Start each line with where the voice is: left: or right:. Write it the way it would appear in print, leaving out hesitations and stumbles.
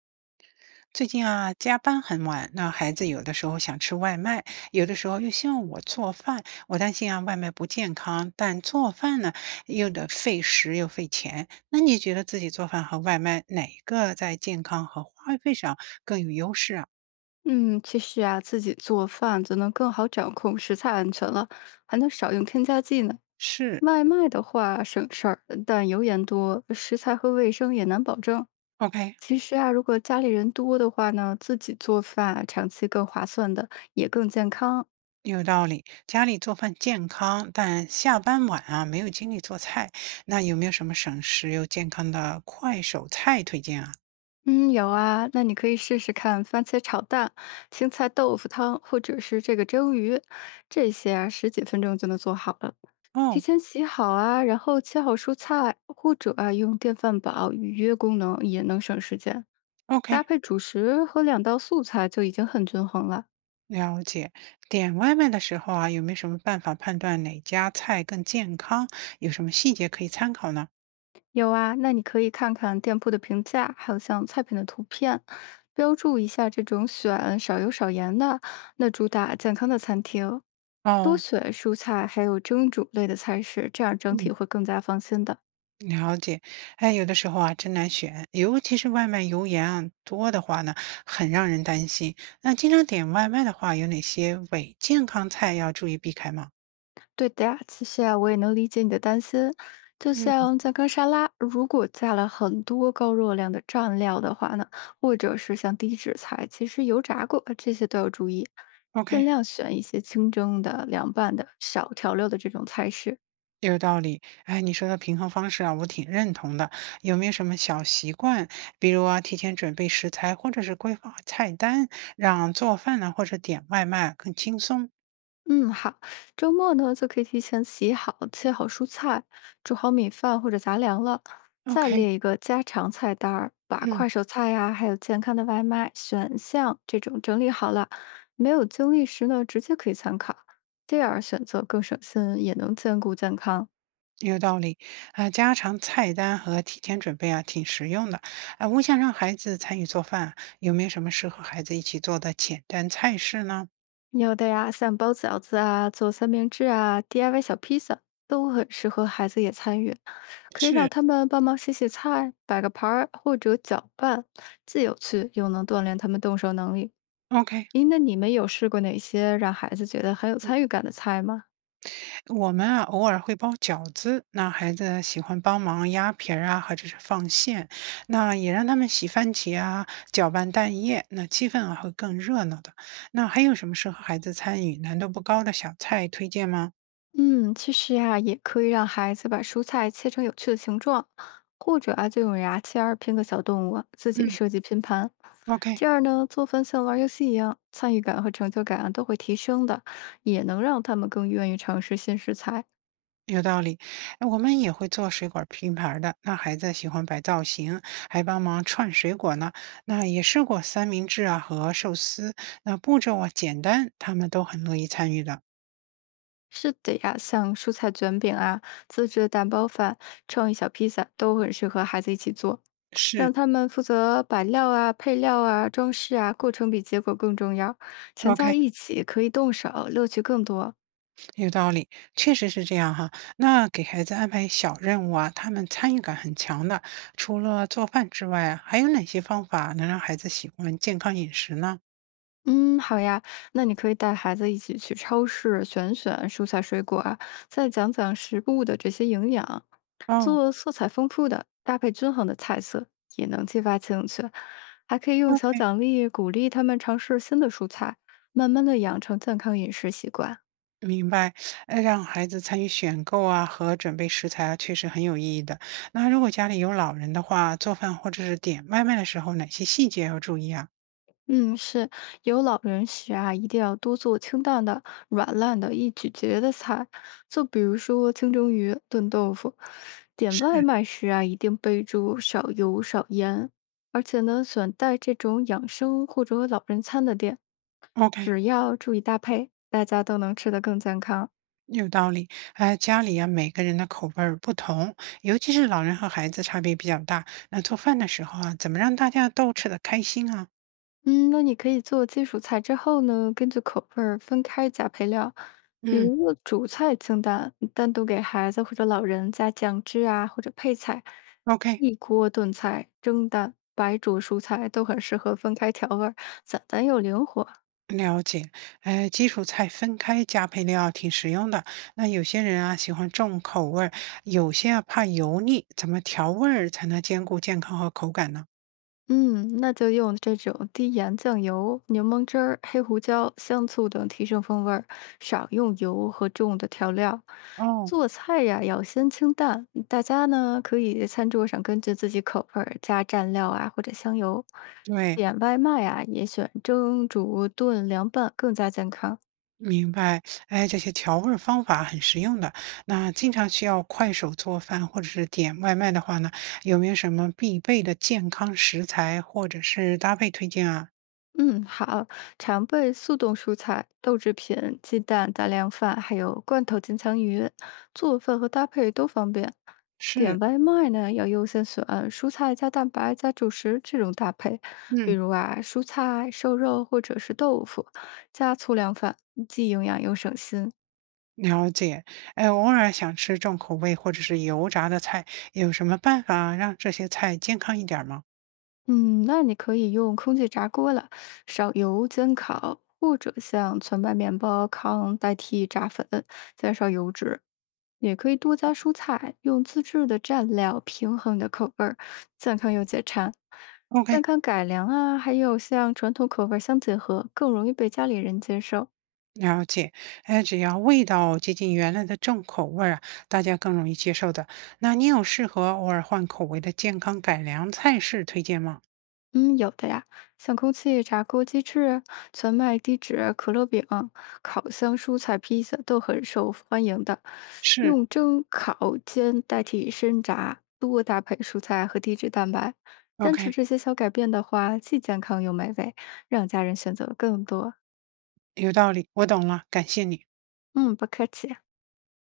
right: 最近啊，加班很晚，那孩子有的时候想吃外卖，有的时候又希望我做饭。我担心啊，外卖不健康，但做饭呢又得费时又费钱。那你觉得自己做饭和外卖哪个在健康和花费上更有优势啊？
left: 嗯，其实啊，自己做饭就能更好掌控食材安全了，还能少用添加剂呢。
right: 是
left: 外卖的话省事儿，但油盐多，食材和卫生也难保证。
right: ，OK，
left: 其实啊，如果家里人多的话呢，自己做饭啊长期更划算的，也更健康。
right: 有道理。家里做饭健康，但下班晚啊没有精力做菜。那有没有什么省时又健康的快手菜推荐啊？
left: 嗯，有啊，那你可以试试看番茄炒蛋、青菜豆腐汤，或者是这个蒸鱼，这些啊，十几分钟就能做好了。提
right: 哦
left: 前洗好啊，然后切好蔬菜，或者啊用电饭煲预约功能也能省时间。搭
right: ，OK，
left: 配主食和两道素菜就已经很均衡了。
right: 了解，点外卖的时候啊，有没有什么办法判断哪家菜更健康？有什么细节可以参考呢？
left: 有啊，那你可以看看店铺的评价，还有像菜品的图片，标注一下这种选少油少盐的，那主打健康的餐厅。多
right: 哦，
left: 选蔬菜，还有蒸煮类的菜式，这样整
right: 嗯，
left: 体会更加放心的。
right: 了解。哎，有的时候啊，真难选，尤其是外卖油盐啊多的话呢，很让人担心。那经常点外卖的话，有哪些伪健康菜要注意避开吗？
left: 对的呀，其实啊，我也能理解你的担心。就
right: 嗯
left: 像健康沙拉，如果加了很多高热量的蘸料的话呢，或者是像低脂菜，其实油炸过这些都要注意，尽
right: ，OK。
left: 量选一些清蒸的、凉拌的、少调料的这种菜式，
right: 有道理，哎，你说的平衡方式啊，我挺认同的。有没有什么小习惯，比如啊，提前准备食材，或者是规划菜单，让做饭呢，或者点外卖更轻松
left: 嗯，好。周末呢，就可以提前洗好、切好蔬菜，煮好米饭或者杂粮了。再
right: ？OK，
left: 列一个家常菜单儿，把
right: 嗯，
left: 快手菜呀、还有健康的外卖选项这种整理好了。没有精力时呢，直接可以参考，这样选择更省心，也能兼顾健康。
right: 有道理。啊、家常菜单和提前准备啊，挺实用的。啊、我想让孩子参与做饭啊，有没有什么适合孩子一起做的简单菜式呢？
left: 有的呀，像包饺子啊、做三明治啊、DIY 小披萨，都很适合孩子也参与。可以让
right: 是，
left: 他们帮忙洗洗菜、摆个盘儿或者搅拌，既有趣又能锻炼他们动手能力。
right: OK，
left: 咦，那你们有试过哪些让孩子觉得很有参与感的菜吗？
right: 我们啊，偶尔会包饺子，那孩子喜欢帮忙压皮儿啊，或者是放馅，那也让他们洗番茄啊，搅拌蛋液，那气氛啊会更热闹的。那还有什么适合孩子参与、难度不高的小菜推荐吗？
left: 嗯，其实呀，也可以让孩子把蔬菜切成有趣的形状，或者啊，就用牙签儿拼个小动物，自己
right: 嗯，
left: 设计拼盘。
right: OK，
left: 这样呢，做饭像玩儿游戏一样，参与感和成就感啊都会提升的，也能让他们更愿意尝试新食材。
right: 有道理。哎我们也会做水果拼盘儿的，那孩子喜欢摆造型，还帮忙串水果呢。那也试过三明治啊和寿司，那步骤啊简单，他们都很乐意参与的。
left: 是的呀，像蔬菜卷饼啊、自制蛋包饭、创意小披萨都很适合孩子一起做，让
right: 是。
left: 他们负责摆料啊、配料啊、装饰啊，过程比结果更重要。全家
right: OK。
left: 一起可以动手，乐趣更多。
right: 有道理，确实是这样哈。那给孩子安排小任务啊，他们参与感很强的。除了做饭之外啊，还有哪些方法能让孩子喜欢健康饮食呢？
left: 嗯，好呀，那你可以带孩子一起去超市选选蔬菜水果啊，再讲讲食物的这些营养，
right: 哦
left: 做色彩丰富的、搭配均衡的菜色，也能激发兴趣。还可以用小
right: ，OK，
left: 奖励鼓励他们尝试新的蔬菜，慢慢的养成健康饮食习惯。
right: 明白。让孩子参与选购啊和准备食材啊，确实很有意义的。那如果家里有老人的话，做饭或者是点外卖的时候，哪些细节要注意啊？
left: 嗯，是有老人时啊，一定要多做清淡的、软烂的、易咀嚼的菜，就比如说清蒸鱼、炖豆腐。点外
right: 是
left: 卖时啊，一定备注少油少盐，而且呢，选带这种养生或者老人餐的店，
right: ，OK。
left: 只要注意搭配，大家都能吃得更健康。
right: 有道理，哎，家里啊每个人的口味儿不同，尤其是老人和孩子差别比较大。那做饭的时候啊，怎么让大家都吃得开心啊？
left: 嗯，那你可以做基础菜之后呢，根据口味儿分开加配料，比
right: 嗯
left: 如主菜清淡，单独给孩子或者老人加酱汁啊，或者配菜。
right: ，OK，
left: 一锅炖菜、蒸蛋、白灼蔬菜都很适合分开调味儿，简单又灵活。
right: 了解。哎，基础菜分开加配料挺实用的。那有些人啊喜欢重口味儿，有些啊怕油腻，怎么调味儿才能兼顾健康和口感呢？
left: 嗯，那就用这种低盐酱油、柠檬汁儿、黑胡椒、香醋等提升风味儿，少用油和重的调料。
right: 哦，
left: 做菜呀，要先清淡，大家呢可以餐桌上根据自己口味儿加蘸料啊或者香油。
right: 对，
left: 点外卖啊，也选蒸、煮、炖、凉拌，更加健康。
right: 明白，哎，这些调味儿方法很实用的。那经常需要快手做饭或者是点外卖的话呢，有没有什么必备的健康食材或者是搭配推荐啊？
left: 嗯，好，常备速冻蔬菜、豆制品、鸡蛋、杂粮饭，还有罐头金枪鱼，做饭和搭配都方便。
right: 是，
left: 点外卖呢，要优先选蔬菜加蛋白加主食这种搭配，比
right: 嗯，
left: 如啊，蔬菜、瘦肉或者是豆腐，加粗粮饭，既营养又省心。
right: 了解。哎，偶尔想吃重口味或者是油炸的菜，有什么办法让这些菜健康一点儿吗
left: 嗯，那你可以用空气炸锅了，少油煎烤，或者像全麦面包糠代替炸粉，减少油脂。也可以多加蔬菜，用自制的蘸料平衡你的口味儿，健康又解馋。健
right: ？OK，
left: 康改良啊，还有像传统口味儿相结合，更容易被家里人接受。
right: 了解。哎，只要味道接近原来的重口味儿啊，大家更容易接受的。那你有适合偶尔换口味的健康改良菜式推荐吗？
left: 嗯，有的呀，像空气炸锅鸡翅、全麦低脂可乐饼、烤箱蔬菜披萨都很受欢迎的。
right: 是
left: 用蒸、烤、煎代替深炸，多搭配蔬菜和低脂蛋白。坚持
right: ，OK，
left: 这些小改变的话，既健康又美味，让家人选择更多。
right: 有道理，我懂了，感谢你。
left: 嗯，不客气。